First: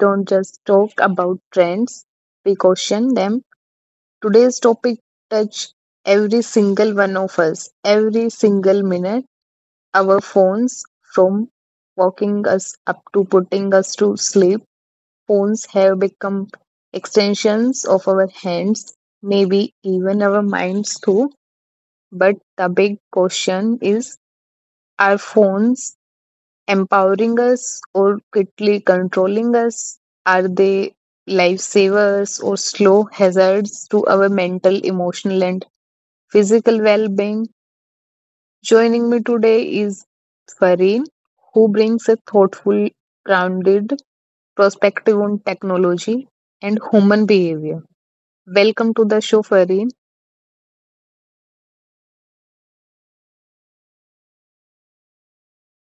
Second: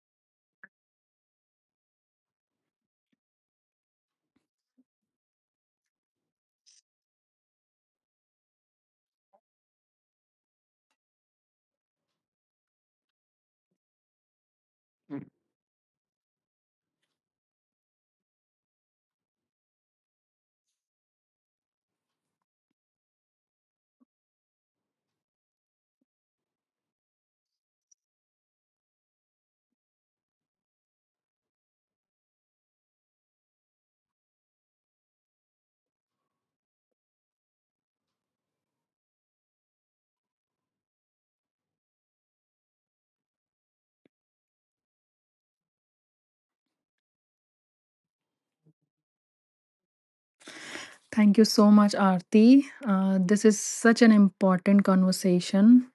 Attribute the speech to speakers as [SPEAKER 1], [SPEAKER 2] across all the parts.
[SPEAKER 1] don't just talk about trends, we caution them. Today's topic touch every single one of us, every single minute. Our phones, from waking us up to putting us to sleep, phones have become extensions of our hands, maybe even our minds too. But the big question is, are phones empowering us or quickly controlling us? Are they lifesavers or slow hazards to our mental, emotional, and physical well being? Joining me today is Fareen, who brings a thoughtful, grounded perspective on technology and human behavior. Welcome to the show, Fareen.
[SPEAKER 2] Thank you so much, Aarti. This is such an important conversation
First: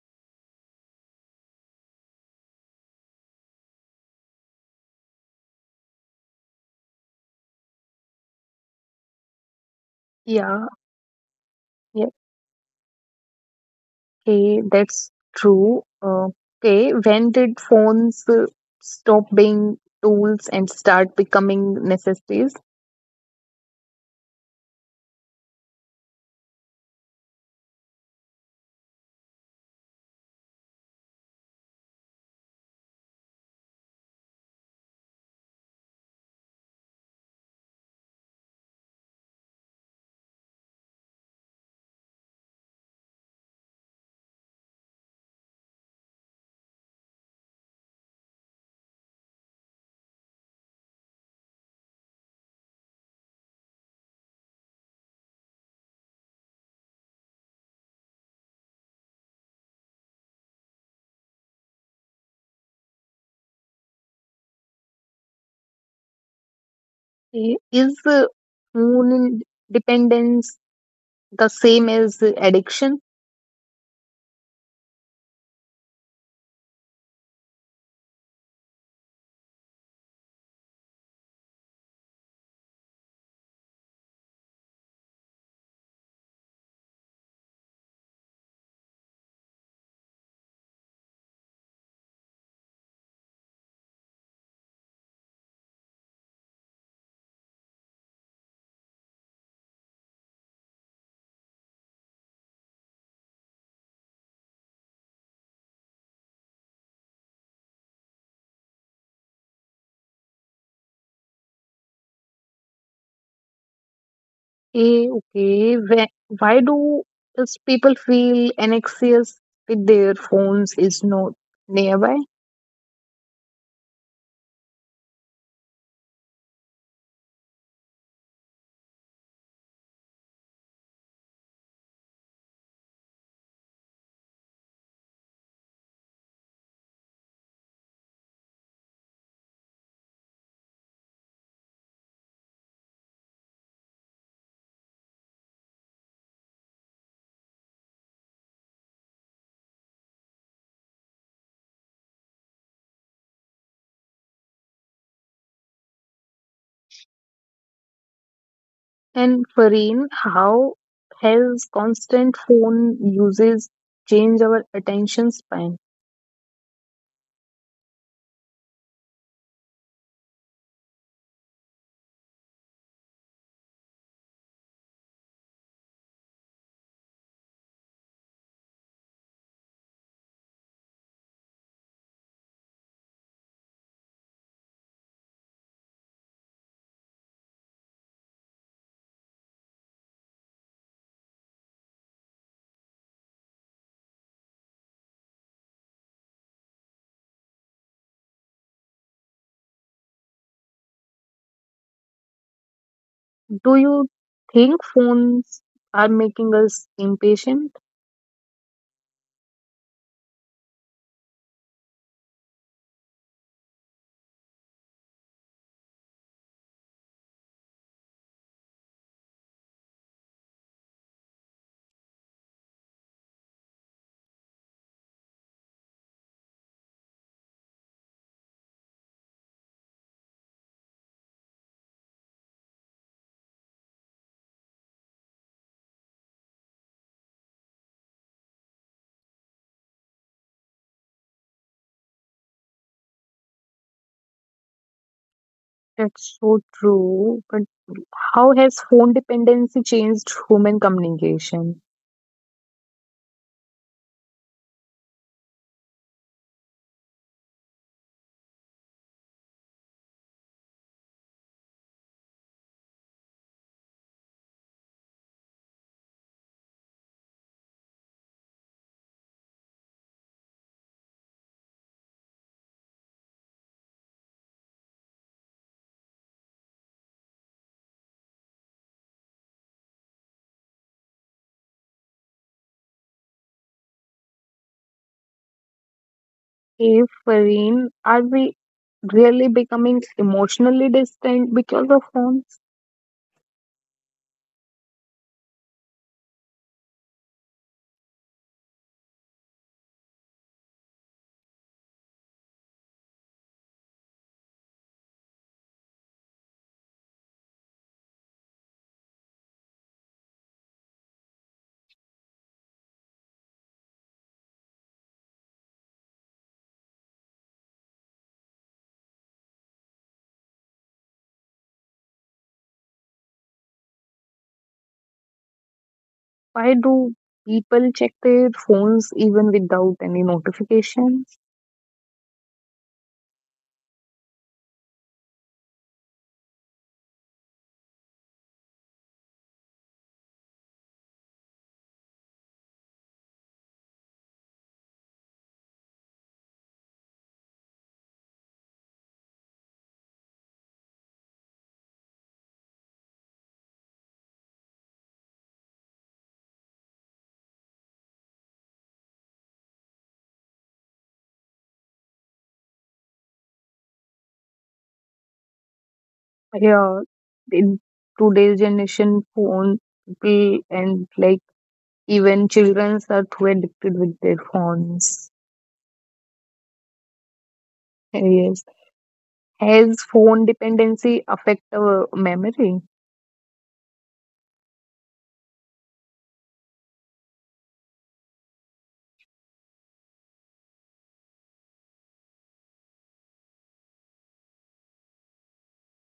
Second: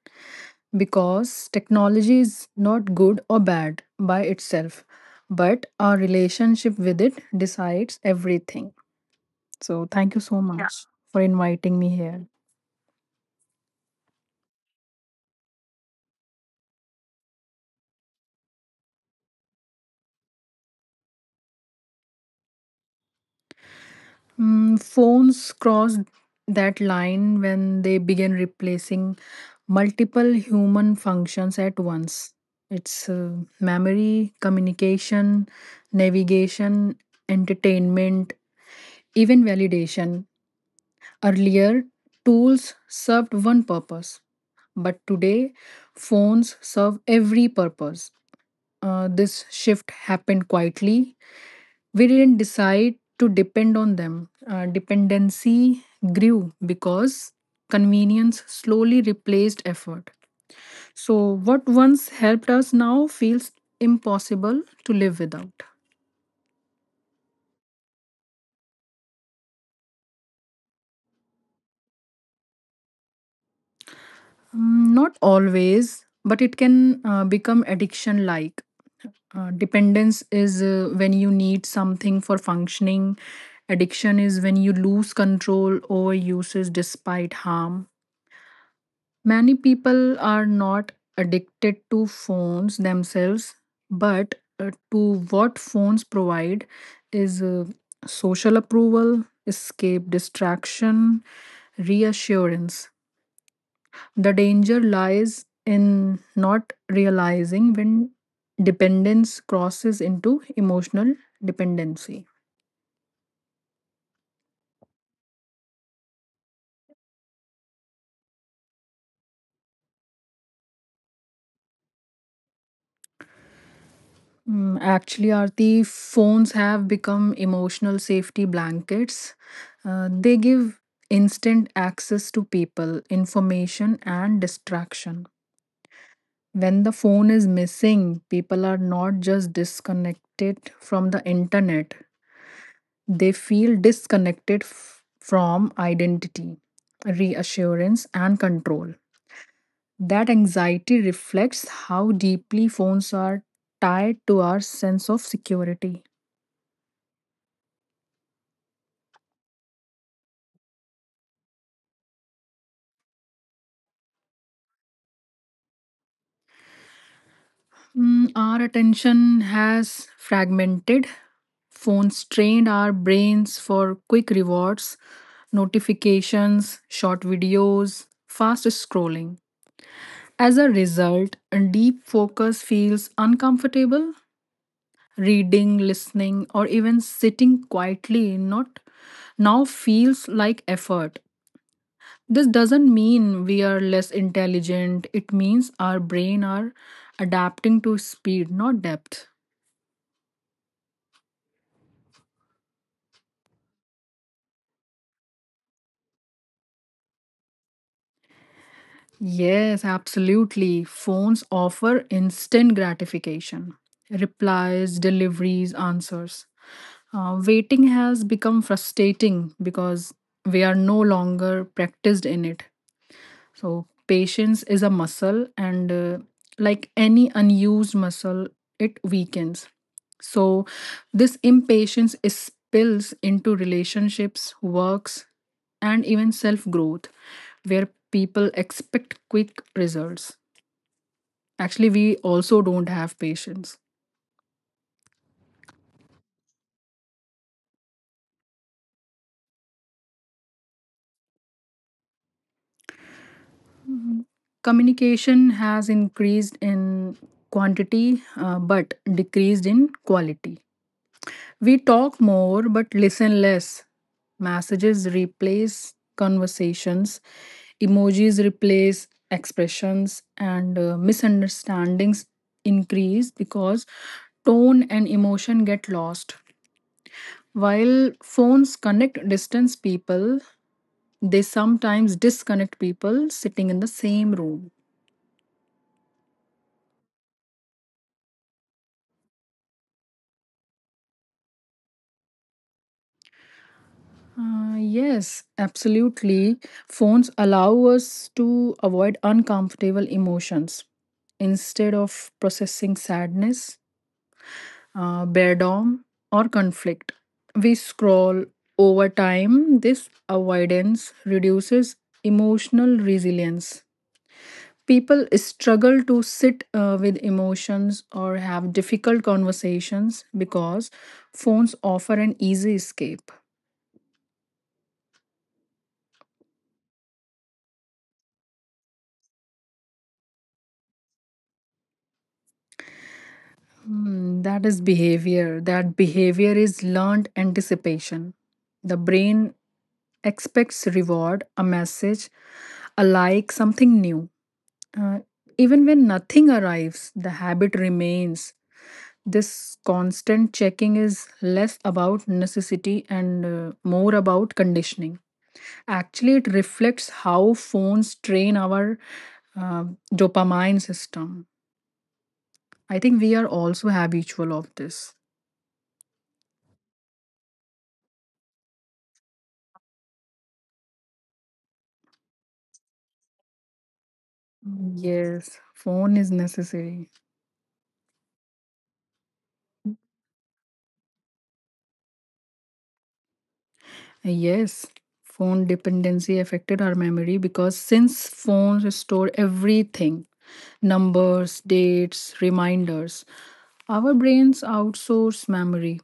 [SPEAKER 2] because technology is not good or bad by itself, but our relationship with it decides everything. So, thank you so, yeah,
[SPEAKER 1] Yeah,
[SPEAKER 2] much for inviting me here.
[SPEAKER 1] okay, that's true. Okay, when did phones stop being tools and start becoming necessities?
[SPEAKER 2] Phones crossed that line when they began replacing multiple human functions at once. It's memory, communication, navigation, entertainment, even validation. Earlier, tools served one purpose, but today, phones serve every purpose. This shift happened quietly. We didn't decide to depend on them. Dependency grew because convenience slowly replaced effort. So, what once helped us now feels impossible to live without.
[SPEAKER 1] Okay, is phone dependence the same as addiction?
[SPEAKER 2] Not always, but it can become addiction like. Dependence is when you need something for functioning. Addiction is when you lose control over uses despite harm. Many people are not addicted to phones themselves, but to what phones provide is social approval, escape distraction, reassurance. The danger lies in not realizing when dependence crosses into emotional dependency.
[SPEAKER 1] Okay, okay. Why do these people feel anxious with their phones is not nearby?
[SPEAKER 2] Actually, Aarti, phones have become emotional safety blankets. They give instant access to people, information, and distraction. When the phone is missing, people are not just disconnected from the internet, they feel disconnected from identity, reassurance, and control. That anxiety reflects how deeply phones are tied to our sense of security.
[SPEAKER 1] And Fareen, how has constant phone uses changed our attention span?
[SPEAKER 2] Our attention has fragmented. Phones trained our brains for quick rewards, notifications, short videos, fast scrolling. As a result, a deep focus feels uncomfortable. Reading, listening, or even sitting quietly not now feels like effort. This doesn't mean we are less intelligent. It means our brain are adapting to speed, not depth.
[SPEAKER 1] Do you think phones are making us impatient?
[SPEAKER 2] Yes, absolutely. Phones offer instant gratification replies, deliveries, answers. Waiting has become frustrating because we are no longer practiced in it. So, patience is a muscle, and like any unused muscle, it weakens. So, this impatience is spills into relationships, works, and even self growth, where people expect quick results. Actually, we also don't have patience.
[SPEAKER 1] That's so true. But how has phone dependency changed human communication?
[SPEAKER 2] Mhm. Communication has increased in quantity but decreased in quality. We talk more but listen less. Messages replace conversations, emojis replace expressions, and misunderstandings increase because tone and emotion get lost. While phones connect distance people, they sometimes disconnect people sitting in the same room.
[SPEAKER 1] If Fareen, are we really becoming emotionally distant because of phones?
[SPEAKER 2] Yes, absolutely. Phones allow us to avoid uncomfortable emotions instead of processing sadness, boredom, or conflict. We scroll over time. This avoidance reduces emotional resilience. People struggle to sit with emotions or have difficult conversations because phones offer an easy escape.
[SPEAKER 1] Why do people check their phones even without any notifications?
[SPEAKER 2] That is behavior. That behavior is learned anticipation. The brain expects reward, a message, a like, something new. Uh, Even when nothing arrives, the habit remains. This constant checking is less about necessity and more about conditioning. Actually, it reflects how phones train our uh, dopamine system. I think we are also habitual of this.
[SPEAKER 1] Yeah, in today's generation, phone people and like even children are too addicted with their phones.
[SPEAKER 2] Yes, phone is necessary.
[SPEAKER 1] Yes. Has phone dependency affect our memory?
[SPEAKER 2] Yes, phone dependency affected our memory because since phones store everything numbers, dates, reminders our brains outsource memory.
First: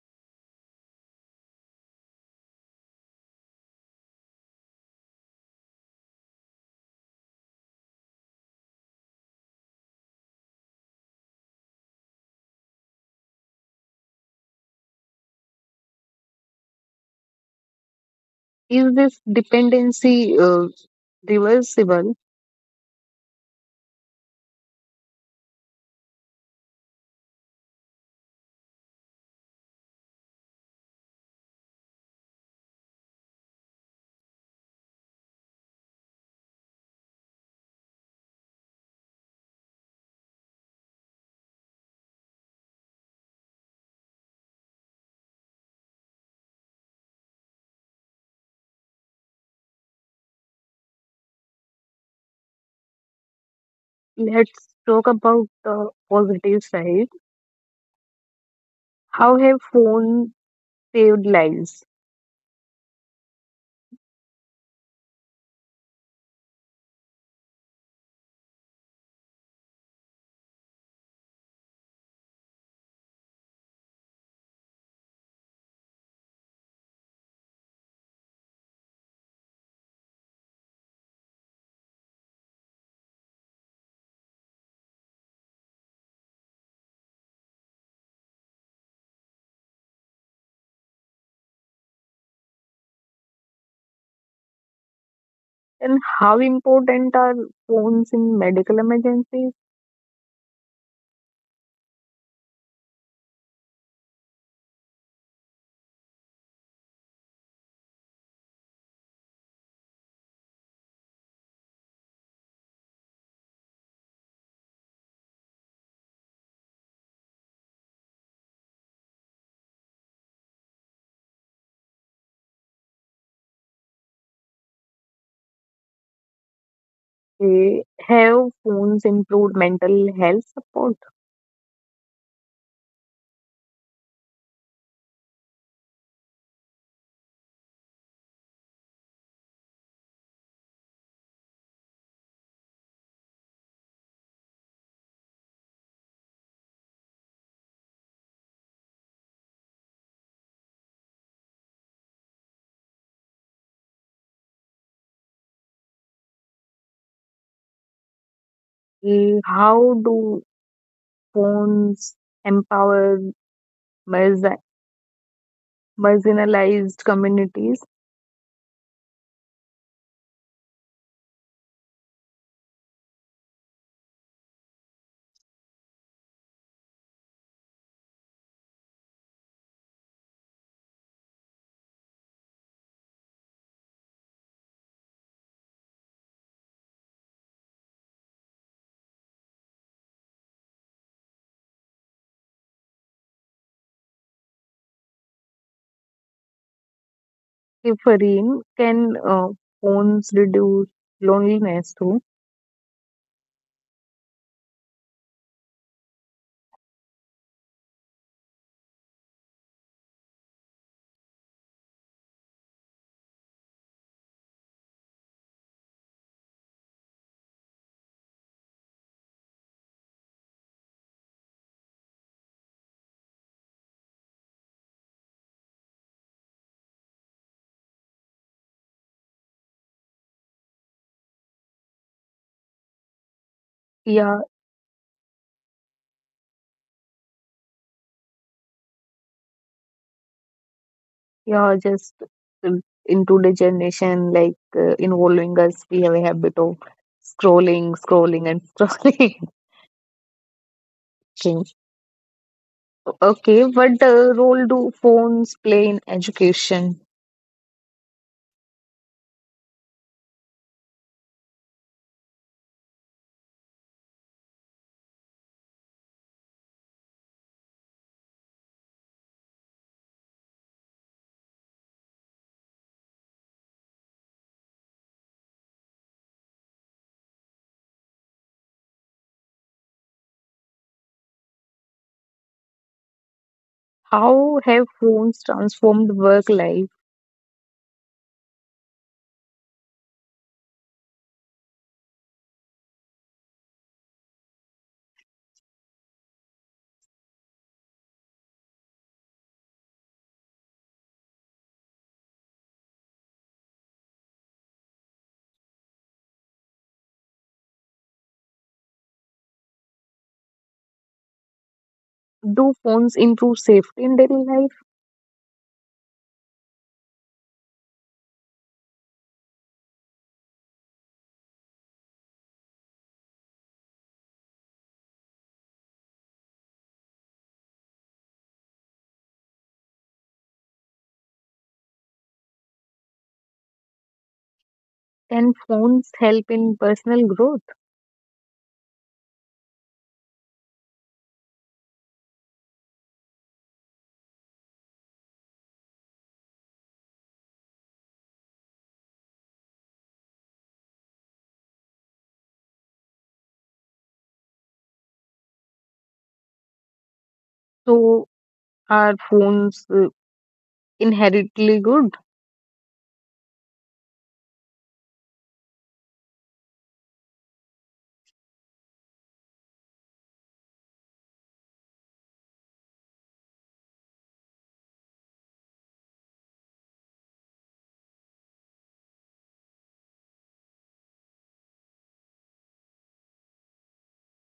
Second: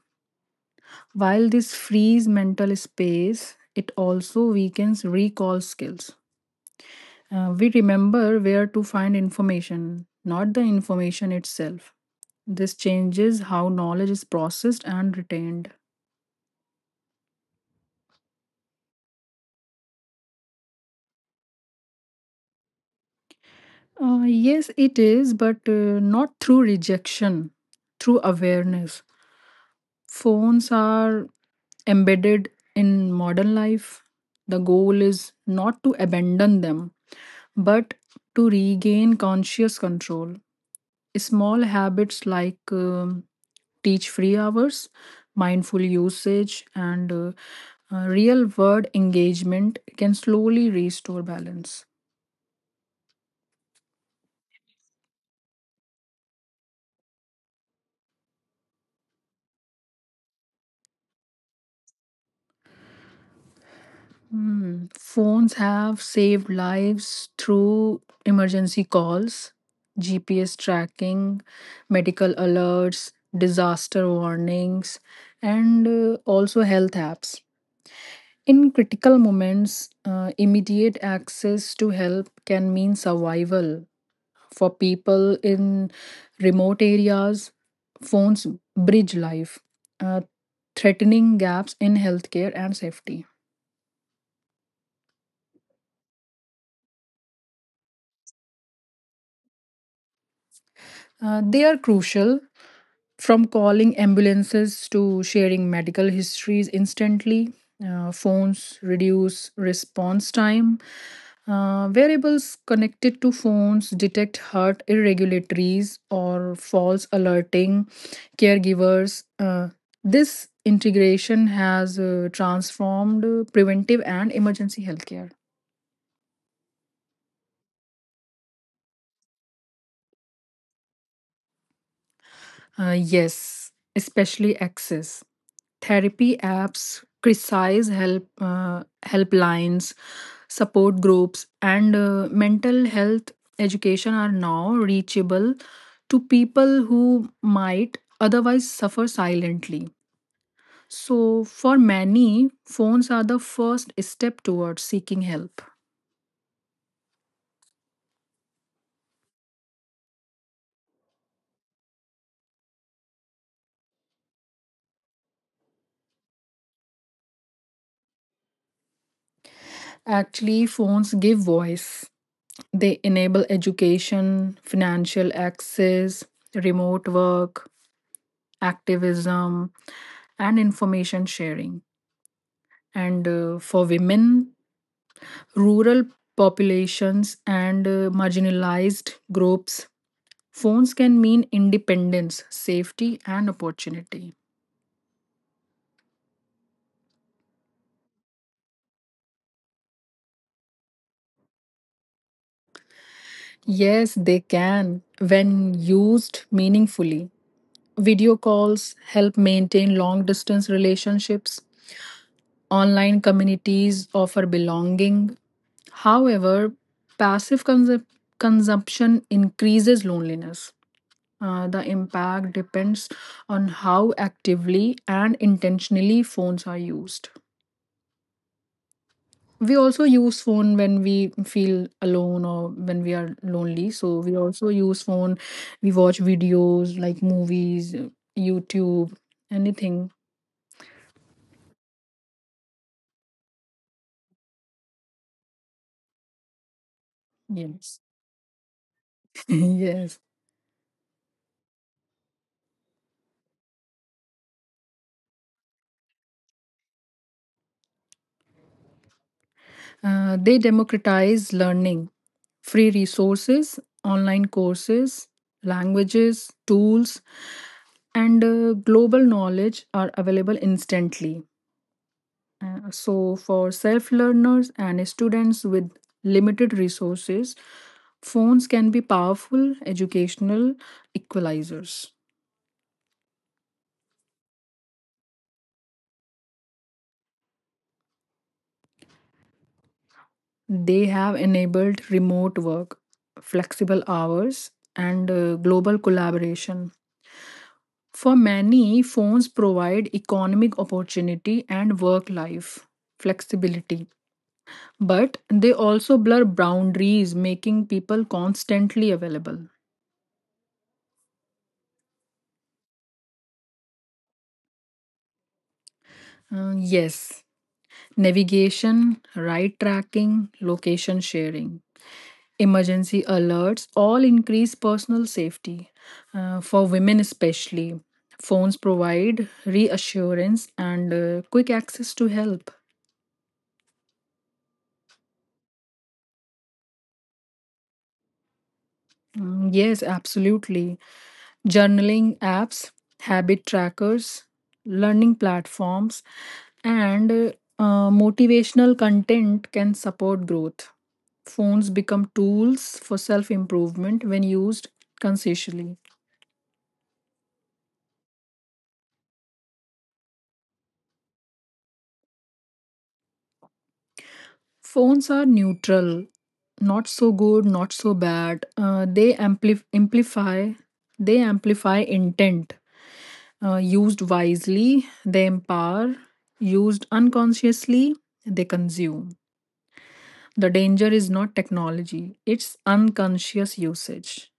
[SPEAKER 2] While this frees mental space, it also weakens recall skills. We remember where to find information, not the information itself. This changes how knowledge is processed and retained.
[SPEAKER 1] Is this dependency reversible?
[SPEAKER 2] Yes, it is, but not through rejection, through awareness. Phones are embedded in modern life. The goal is not to abandon them, but to regain conscious control. Small habits like teach free hours, mindful usage, and real world engagement can slowly restore balance.
[SPEAKER 1] Let's talk about the positive side. How have phones saved lives?
[SPEAKER 2] Phones have saved lives through emergency calls, GPS tracking, medical alerts, disaster warnings, and also health apps. In critical moments, immediate access to help can mean survival. For people in remote areas, phones bridge life, uh, threatening gaps in healthcare and safety.
[SPEAKER 1] And how important are phones in medical emergencies?
[SPEAKER 2] They are crucial. From calling ambulances to sharing medical histories instantly, phones reduce response time. Wearables connected to phones detect heart irregularities or false alerting caregivers. This integration has transformed preventive and emergency healthcare.
[SPEAKER 1] Have phones improved mental health support?
[SPEAKER 2] Yes, especially access. Therapy apps, precise help helplines, support groups, and mental health education are now reachable to people who might otherwise suffer silently. So, for many, phones are the first step towards seeking help.
[SPEAKER 1] How do phones empower marzi- marginalized communities?
[SPEAKER 2] Actually, phones give voice, they enable education, financial access, remote work, activism, and information sharing. And for women, rural populations and marginalized groups. Phones can mean independence, safety, and opportunity.
[SPEAKER 1] Differine can phones reduce loneliness too?
[SPEAKER 2] Yes, they can when used meaningfully. Video calls help maintain long distance relationships. Online communities offer belonging. However, passive consumption increases loneliness. The impact depends on how actively and intentionally phones are used. We also use phone when we feel alone or when we are lonely. So we
[SPEAKER 1] Yeah,
[SPEAKER 2] also use phone. We watch videos like movies, YouTube, anything.
[SPEAKER 1] yeah, just uh, in today's generation, like involving us, we have a habit of scrolling,
[SPEAKER 2] Yes.
[SPEAKER 1] scrolling, and scrolling.
[SPEAKER 2] Yes.
[SPEAKER 1] Things. Okay, what role do phones play in education?
[SPEAKER 2] They democratize learning, free resources, online courses, languages, tools, and global knowledge are available instantly. So, for self learners and students with limited resources, phones can be powerful educational equalizers.
[SPEAKER 1] How have phones transformed work life?
[SPEAKER 2] They have enabled remote work, flexible hours, and global collaboration. For many, phones provide economic opportunity and work life flexibility, but they also blur boundaries, making people constantly available.
[SPEAKER 1] Do phones improve safety in daily life?
[SPEAKER 2] Yes, navigation, ride tracking, location sharing, emergency alerts all increase personal safety. For women, especially, phones provide reassurance and quick access to help.
[SPEAKER 1] Can phones help in personal growth?
[SPEAKER 2] Mm, yes, absolutely. Journaling apps, habit trackers, learning platforms, and motivational content can support growth. Phones become tools for self improvement when used consciously.
[SPEAKER 1] So, are phones inherently good?
[SPEAKER 2] Phones are neutral, not so good, not so bad. They amplify intent. Used wisely, they empower. Used unconsciously, they consume. The danger is not technology, it's unconscious usage.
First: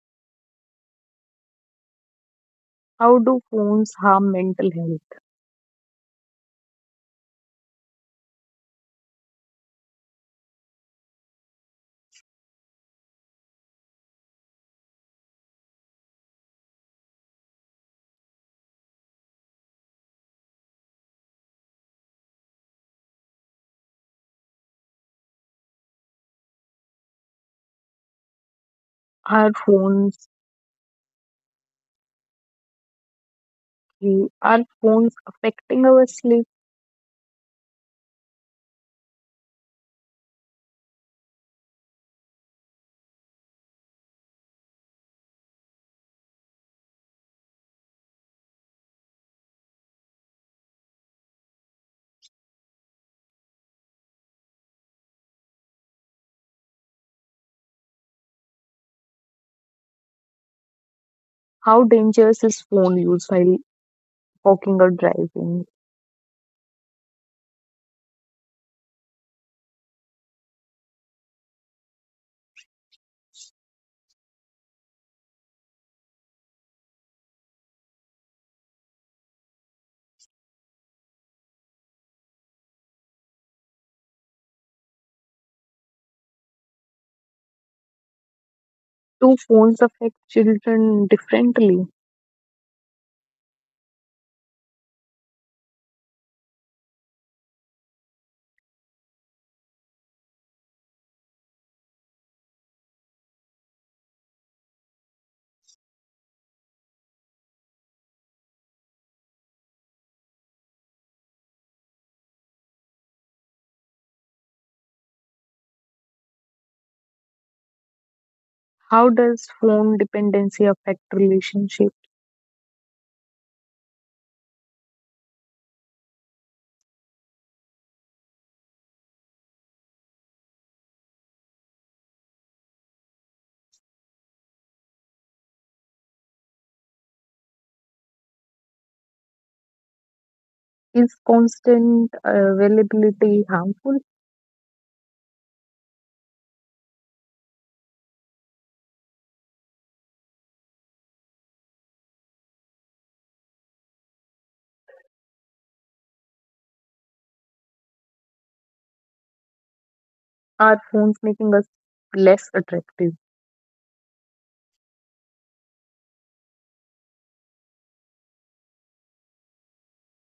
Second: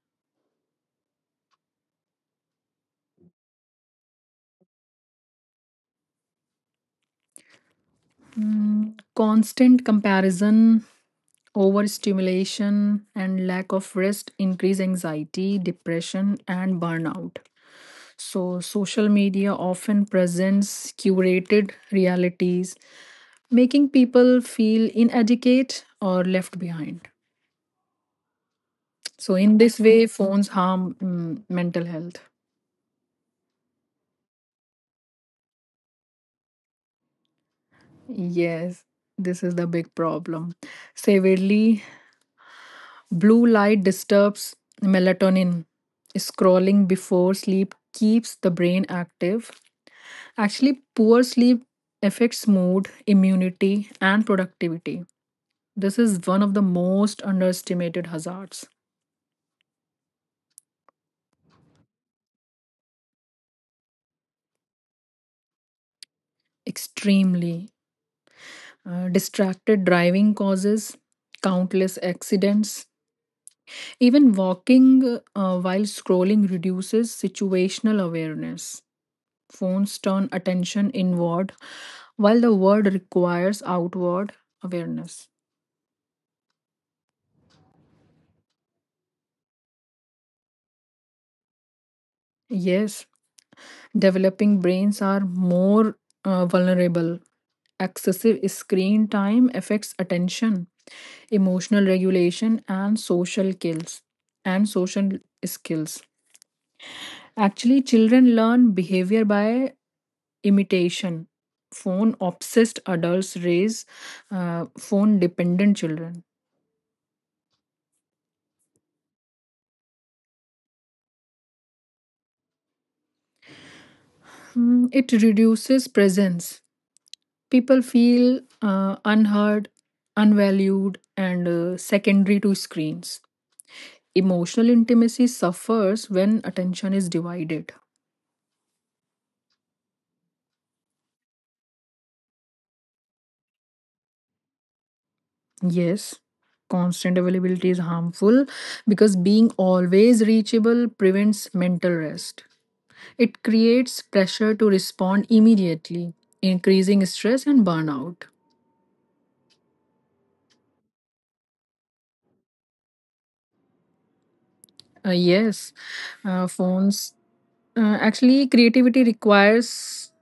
[SPEAKER 1] How do phones harm mental health?
[SPEAKER 2] Constant comparison, overstimulation, and lack of rest increase anxiety, depression, and burnout. So, social media often presents curated realities, making people feel inadequate or left behind. So,
[SPEAKER 1] Are
[SPEAKER 2] in this way,
[SPEAKER 1] phones
[SPEAKER 2] phones harm mental health.
[SPEAKER 1] are phones affecting our sleep?
[SPEAKER 2] Yes, this is the big problem. Severely, blue light disturbs melatonin. Scrolling before sleep keeps the brain active. Actually, poor sleep affects mood, immunity, and productivity. This is one of the most underestimated hazards.
[SPEAKER 1] How dangerous is phone use while walking or driving?
[SPEAKER 2] Extremely. Distracted driving causes countless accidents. Even walking while scrolling reduces situational awareness. Phones turn attention inward, while the world requires outward awareness.
[SPEAKER 1] Do phones affect children differently?
[SPEAKER 2] Yes, developing brains are more vulnerable. Excessive screen time affects attention, emotional regulation, and social skills. And social skills. Actually, children learn behavior by imitation. Phone obsessed adults raise phone dependent children.
[SPEAKER 1] How does phone dependency affect relationship?
[SPEAKER 2] It reduces presence. People feel unheard, unvalued, and secondary to screens. Emotional intimacy suffers when attention is divided.
[SPEAKER 1] Is constant availability harmful?
[SPEAKER 2] Yes, constant availability is harmful because being always reachable prevents mental rest. It creates pressure to respond immediately, increasing stress and burnout.
[SPEAKER 1] Are phones making us less attractive?
[SPEAKER 2] Yes, phones. Actually, creativity requires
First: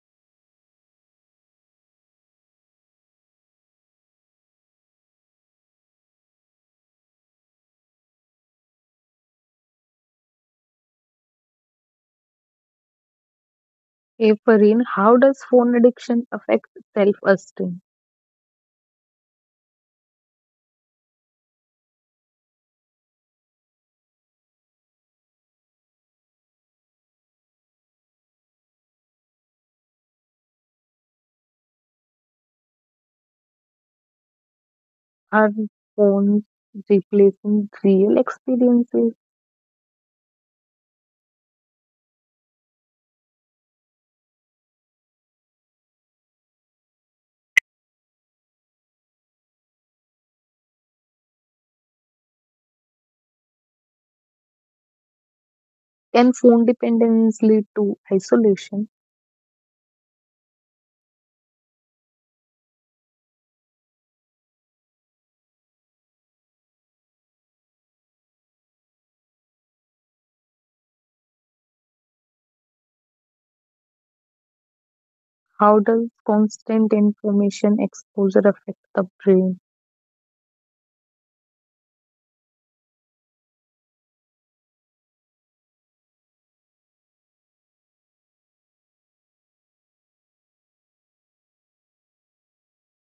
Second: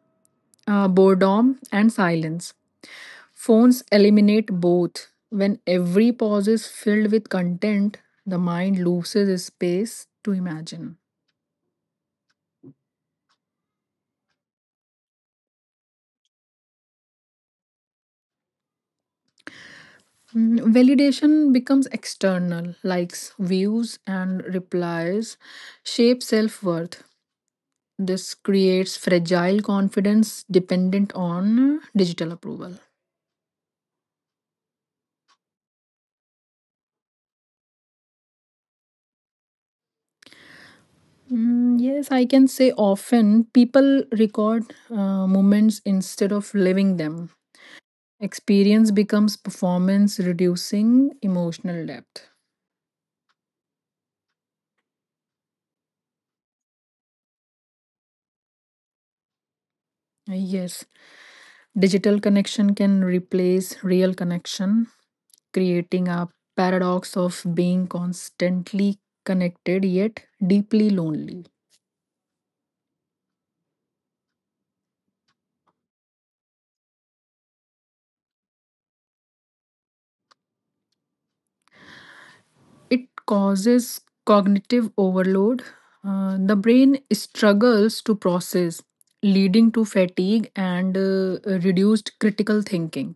[SPEAKER 2] boredom and silence. Phones eliminate both. When every pause is filled with content, the mind loses space to imagine.
[SPEAKER 1] If Fareen, how does phone addiction affect self-esteem?
[SPEAKER 2] Mm, validation becomes external, likes, views, and replies shape self worth. This creates fragile confidence dependent on digital approval.
[SPEAKER 1] Are phones replacing real experiences?
[SPEAKER 2] Mm, yes, I can say often people record moments instead of living them. Experience becomes performance, reducing emotional depth.
[SPEAKER 1] Can phone dependence lead to isolation?
[SPEAKER 2] Yes, digital connection can replace real connection, creating a paradox of being constantly connected yet deeply lonely.
[SPEAKER 1] How does constant information exposure affect the brain?
[SPEAKER 2] It causes cognitive overload. The brain struggles to process, leading to fatigue and reduced critical thinking.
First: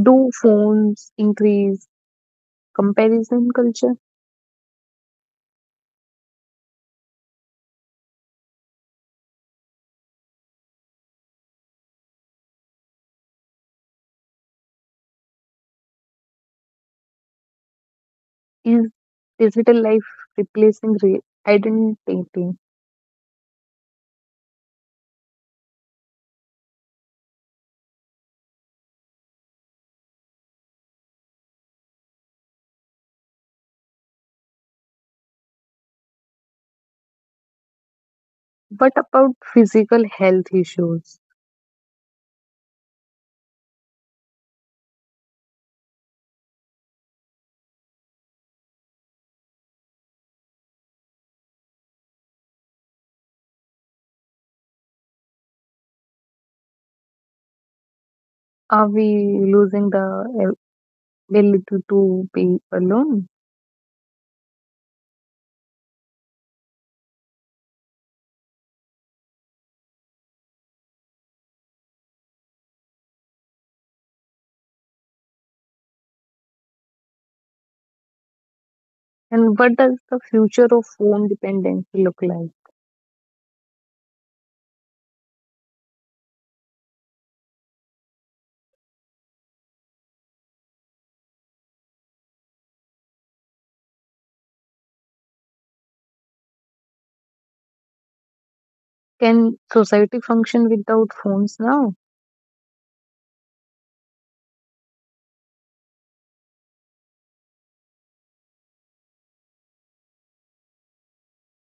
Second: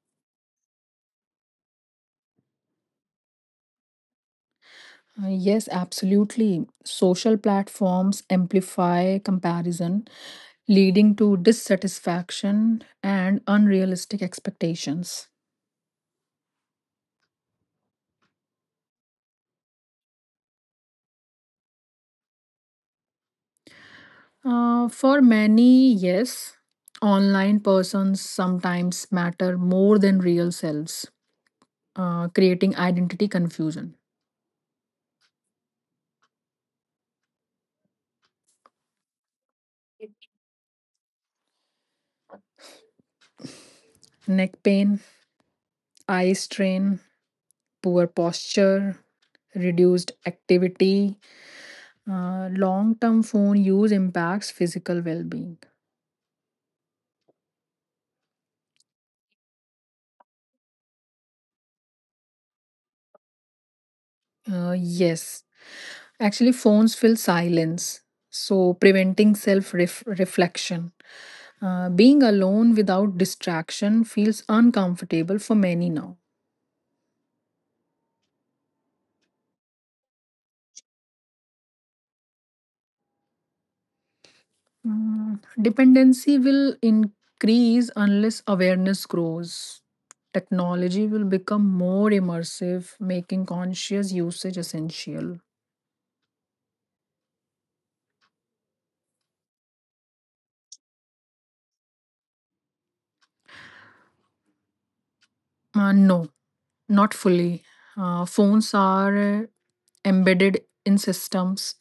[SPEAKER 1] Do phones increase comparison culture?
[SPEAKER 2] Yes, absolutely. Social platforms amplify comparison, leading to dissatisfaction and unrealistic expectations.
[SPEAKER 1] Is digital life replacing real identity?
[SPEAKER 2] For many, yes, online persons sometimes matter more than real selves, creating identity confusion.
[SPEAKER 1] What about physical health issues?
[SPEAKER 2] Neck pain, eye strain, poor posture, reduced activity. Long term phone use impacts physical well being.
[SPEAKER 1] Are we losing the ability to be alone?
[SPEAKER 2] Yes, actually, phones fill silence, so preventing self reflection. Being alone without distraction feels uncomfortable for many now.
[SPEAKER 1] And what does the future of phone dependency look like?
[SPEAKER 2] Dependency will increase unless awareness grows. Technology will become more immersive, making conscious usage essential.
[SPEAKER 1] Can society function without phones now?
[SPEAKER 2] No, not fully. Phones are embedded in systems.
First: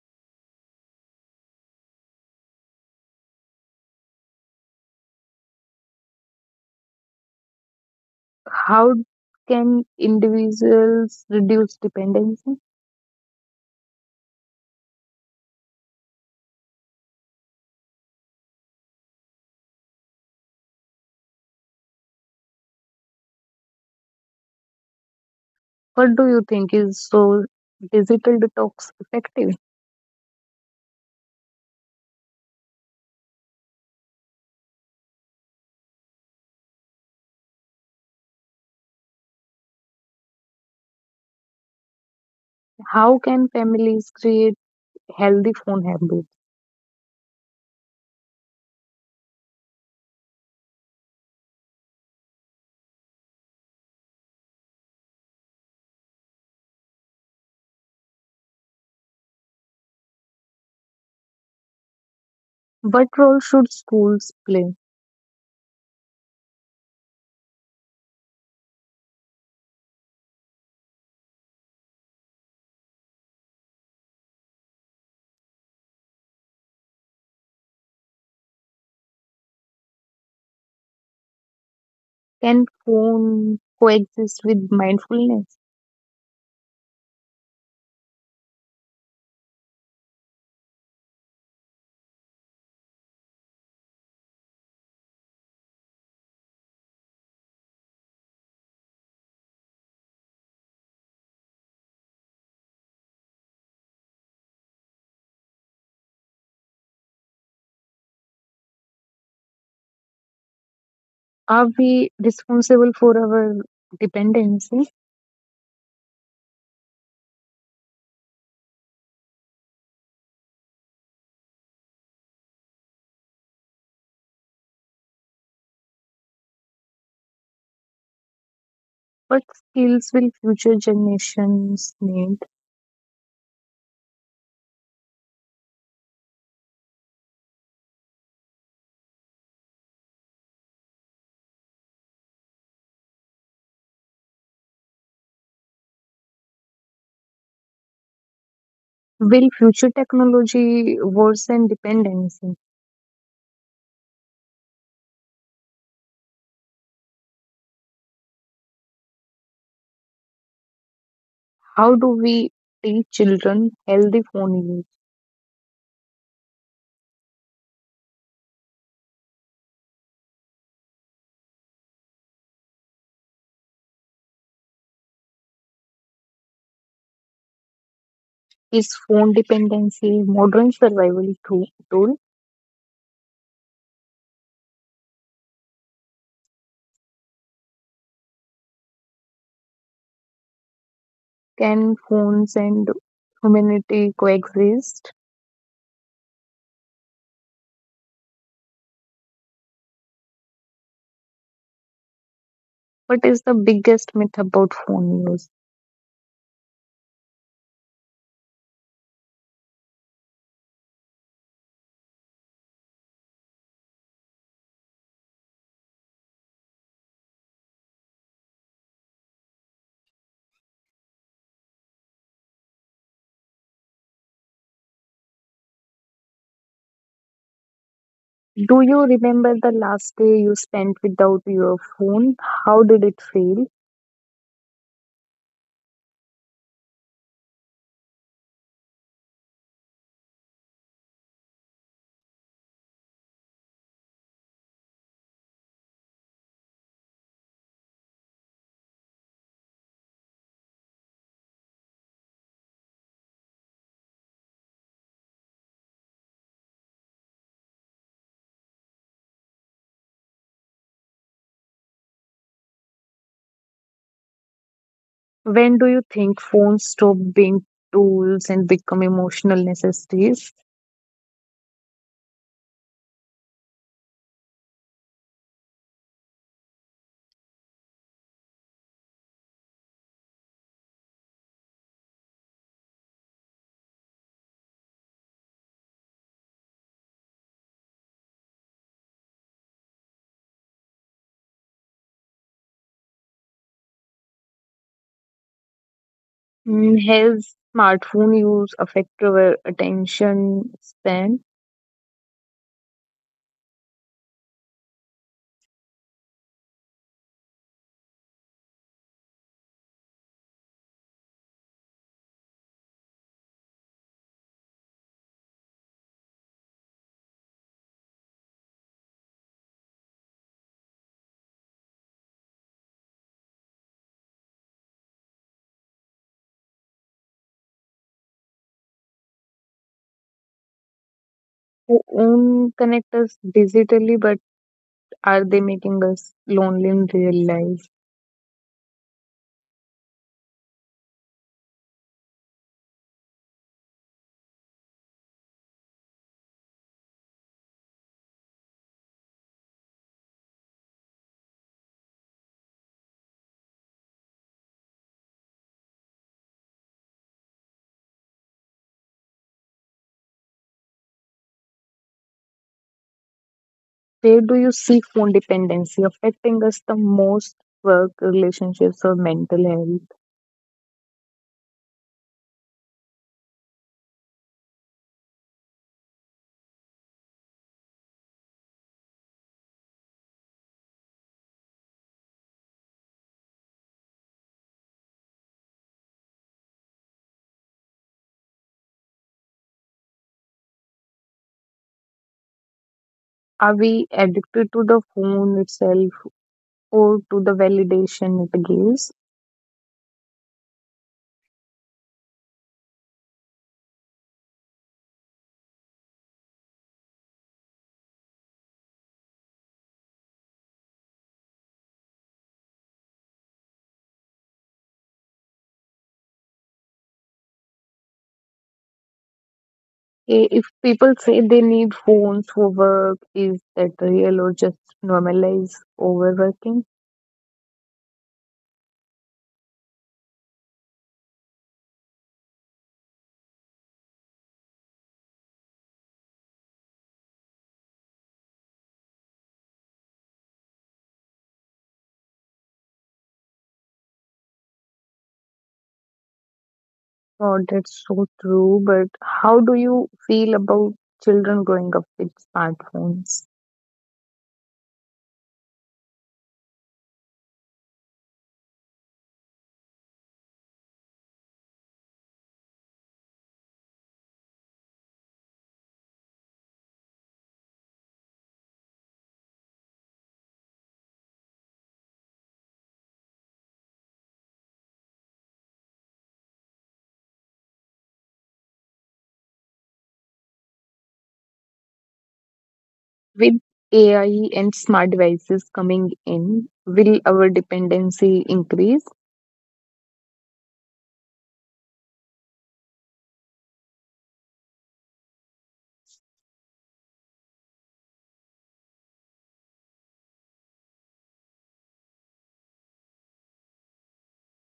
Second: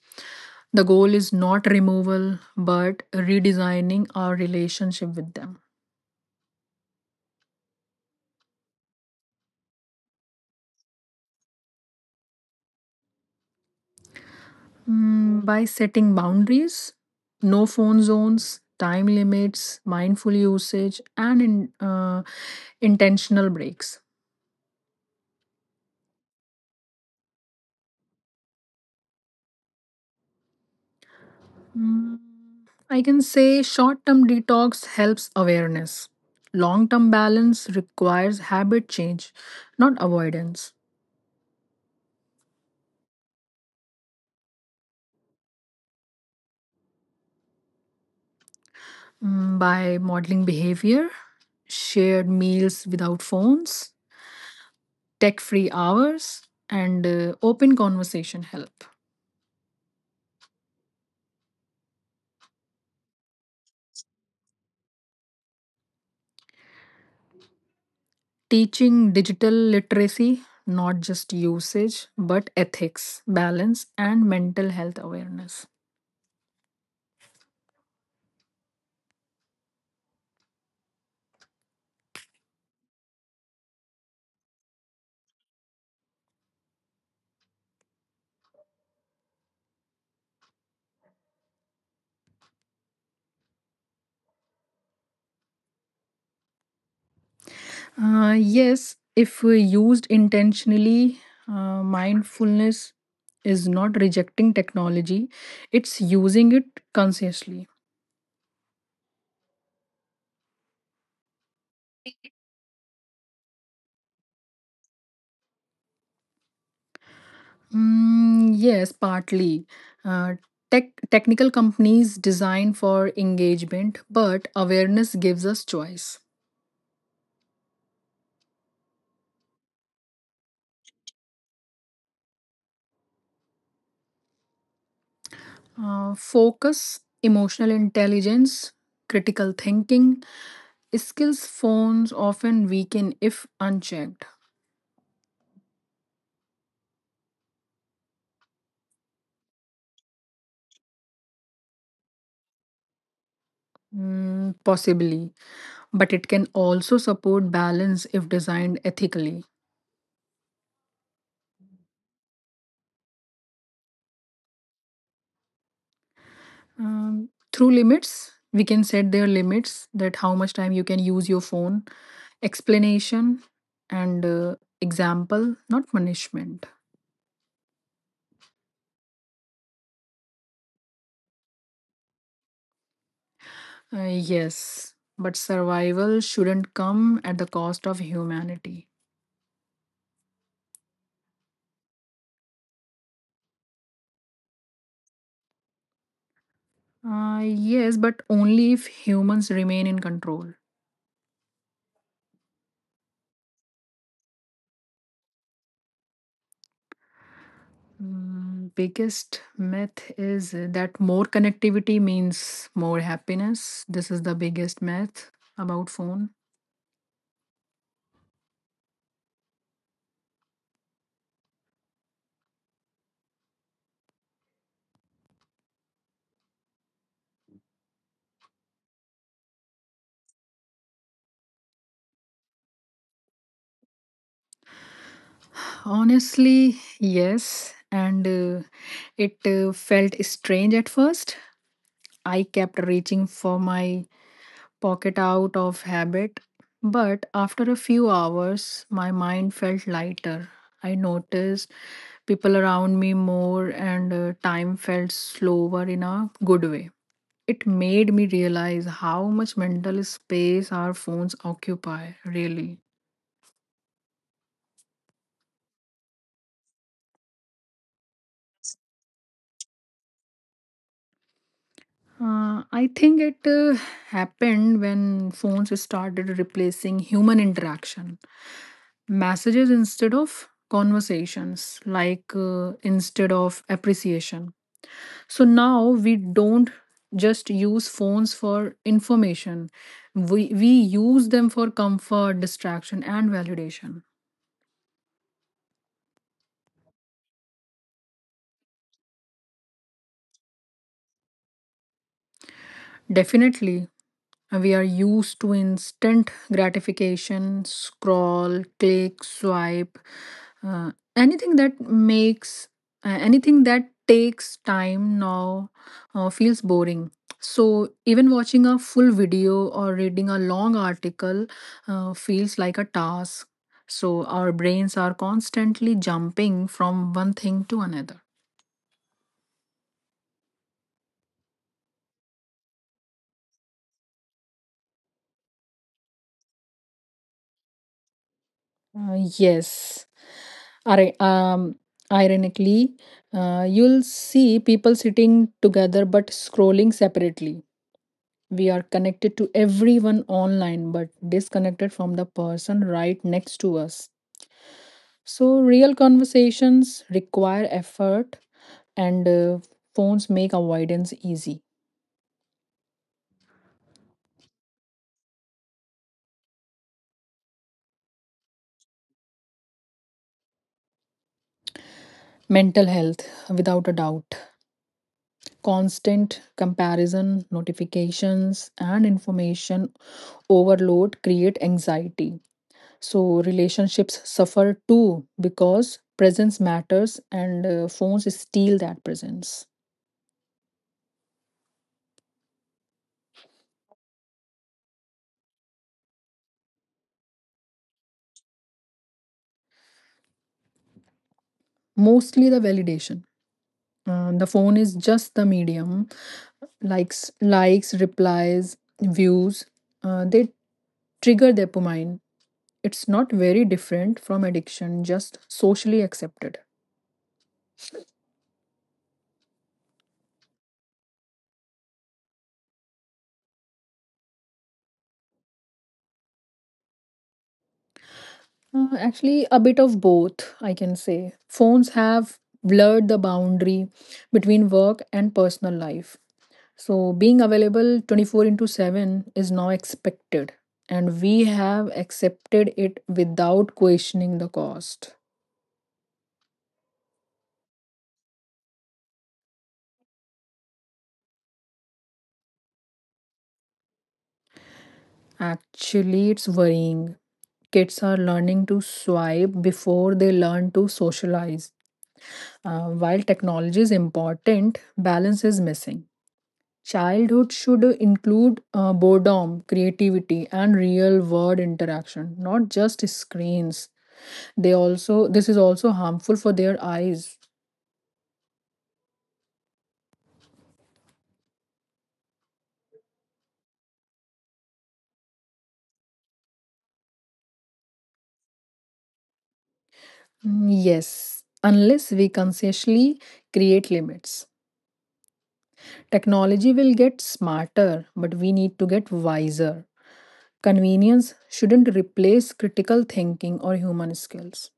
[SPEAKER 2] The goal is not removal, but redesigning our relationship with them.
[SPEAKER 1] How can individuals reduce dependency?
[SPEAKER 2] By setting boundaries, no phone zones, time limits, mindful usage, and intentional breaks.
[SPEAKER 1] What do you think is so digital detox effective?
[SPEAKER 2] Mm, I can say short term detox helps awareness. Long term balance requires habit change, not avoidance.
[SPEAKER 1] How can families create healthy phone habits?
[SPEAKER 2] By modeling behavior, shared meals without phones, tech free hours, and open conversation help.
[SPEAKER 1] What role should schools play?
[SPEAKER 2] Teaching digital literacy, not just usage, but ethics, balance, and mental health awareness.
[SPEAKER 1] Can phone coexist with mindfulness?
[SPEAKER 2] Yes, if used intentionally, mindfulness is not rejecting technology, it's using it consciously.
[SPEAKER 1] Are we responsible for our dependency?
[SPEAKER 2] Yes, partly. Uh, technical companies design for engagement, but awareness gives us choice.
[SPEAKER 1] What skills will future generations need?
[SPEAKER 2] Focus, emotional intelligence, critical thinking, skills phones often weaken if unchecked.
[SPEAKER 1] Will future technology worsen dependency?
[SPEAKER 2] Possibly but it can also support balance if designed ethically.
[SPEAKER 1] How do we teach children healthy phone use?
[SPEAKER 2] Through limits, we can set their limits that how much time you can use your phone, explanation, and example, not punishment.
[SPEAKER 1] Is phone dependency a modern survival tool?
[SPEAKER 2] Yes, but survival shouldn't come at the cost of humanity.
[SPEAKER 1] Can phones and humanity coexist?
[SPEAKER 2] Yes, but only if humans remain in control.
[SPEAKER 1] What is the biggest myth about phone use?
[SPEAKER 2] Biggest myth is that more connectivity means more happiness. This is the biggest myth about phone.
[SPEAKER 1] Do you remember the last day you spent without your phone? How did it feel?
[SPEAKER 2] Honestly, yes, and it felt strange at first. I kept reaching for my pocket out of habit, but after a few hours, my mind felt lighter. I noticed people around me more, and time felt slower in a good way. It made me realize how much mental space our phones occupy, really.
[SPEAKER 1] When do you think phones stop being tools and become emotional necessities?
[SPEAKER 2] I think it happened when phones started replacing human interaction, messages instead of conversations, like instead of appreciation. So now we don't just use phones for information, we use them for comfort, distraction, and validation.
[SPEAKER 1] Mm, his smartphone use affect our attention span.
[SPEAKER 2] Definitely, we are used to instant gratification, scroll, click, swipe, uh, anything that makes anything that takes time now feels boring. So even watching a full video or reading a long article feels like a task. So our brains are constantly jumping from one thing to another.
[SPEAKER 1] Who own connect us digitally, but are they making us lonely in real life?
[SPEAKER 2] Yes. Ari- um, Ironically, you'll see people sitting together but scrolling separately. We are connected to everyone online but disconnected from the person right next to us. So, real conversations require effort, and phones make avoidance easy.
[SPEAKER 1] Where do you see phone dependency affecting us the most? Work, relationships, or mental health?
[SPEAKER 2] Mental health, without a doubt. Constant comparison, notifications, and information overload create anxiety so relationships suffer too because presence matters and phones steal that presence.
[SPEAKER 1] Are we addicted to the phone itself or to the validation it gives?
[SPEAKER 2] Mostly the validation. The phone is just the medium, likes, replies, views, they trigger dopamine. It's not very different from addiction, just socially accepted.
[SPEAKER 1] If people say they need phones for work, is that real or just normalized overworking?
[SPEAKER 2] Actually a bit of both, I can say. Phones have blurred the boundary between work and personal life. So, being available 24 into 7 is now expected, and we have accepted it without questioning the cost.
[SPEAKER 1] Oh, that's so true. But how do you feel about children growing up with smartphones?
[SPEAKER 2] Actually, it's worrying. Kids are learning to swipe before they learn to socialize. While technology is important, balance is missing. Childhood should include boredom, creativity, and real world interaction, not just screens. They also This is also harmful for their eyes.
[SPEAKER 1] With AI and smart devices coming in, will our dependency increase?
[SPEAKER 2] Mm, yes, unless we consciously create limits. Technology will get smarter, but we need to get wiser. Convenience shouldn't replace critical thinking or human skills.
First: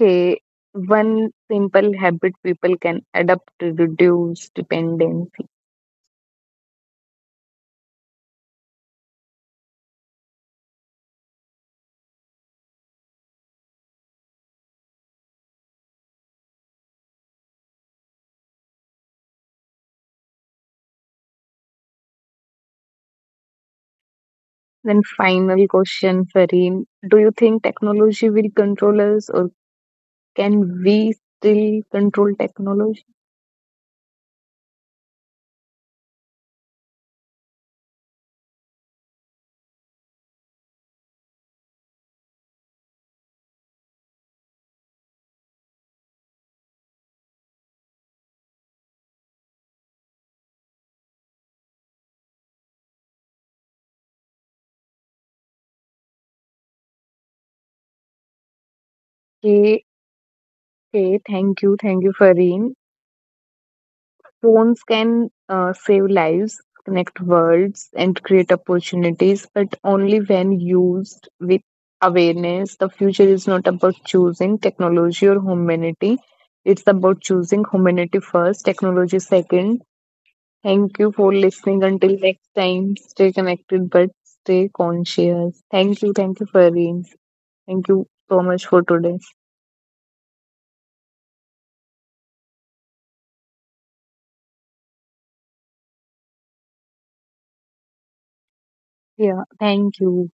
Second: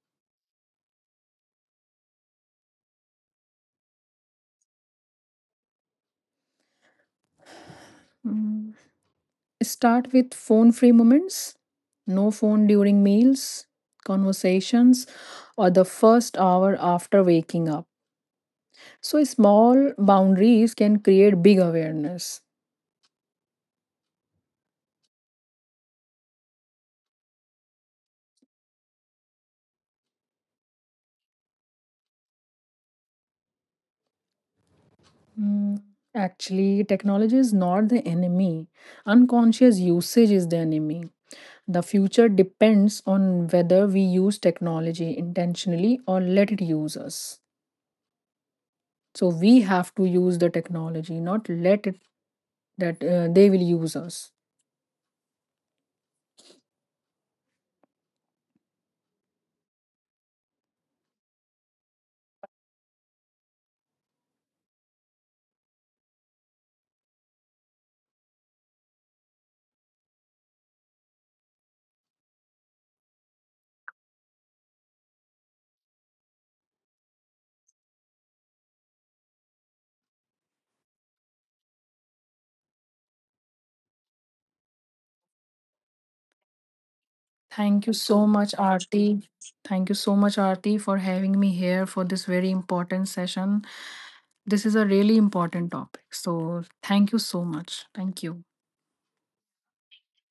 [SPEAKER 1] Okay, one simple habit people can adopt to reduce dependency.
[SPEAKER 2] Mm, Start with phone free moments, no phone during meals, conversations, or the first hour after waking up. So, small boundaries can create big awareness.
[SPEAKER 1] Then, final question, Fareen. Do you think technology will control us or can we still control technology?
[SPEAKER 2] Mm, Actually, technology is not the enemy. Unconscious usage is the enemy. The future depends on whether we use technology intentionally or let it use us. So we have to use the technology, not let it that they will use us.
[SPEAKER 1] Okay, okay, thank you, Fareen. Phones can save lives, connect worlds, and create opportunities, but only when used with awareness. The future is not about choosing technology or humanity, it's about choosing humanity first, technology second. Thank you for listening. Until next time, stay connected but stay conscious. Thank you. Thank you, Farin. Thank
[SPEAKER 2] Thank you
[SPEAKER 1] you
[SPEAKER 2] so
[SPEAKER 1] so
[SPEAKER 2] much,
[SPEAKER 1] much for today.
[SPEAKER 2] Aarti. Thank you so much, Aarti, for having me here for this very important session. This is a really important topic. So thank you so much. Thank you.
[SPEAKER 1] Yeah, thank you.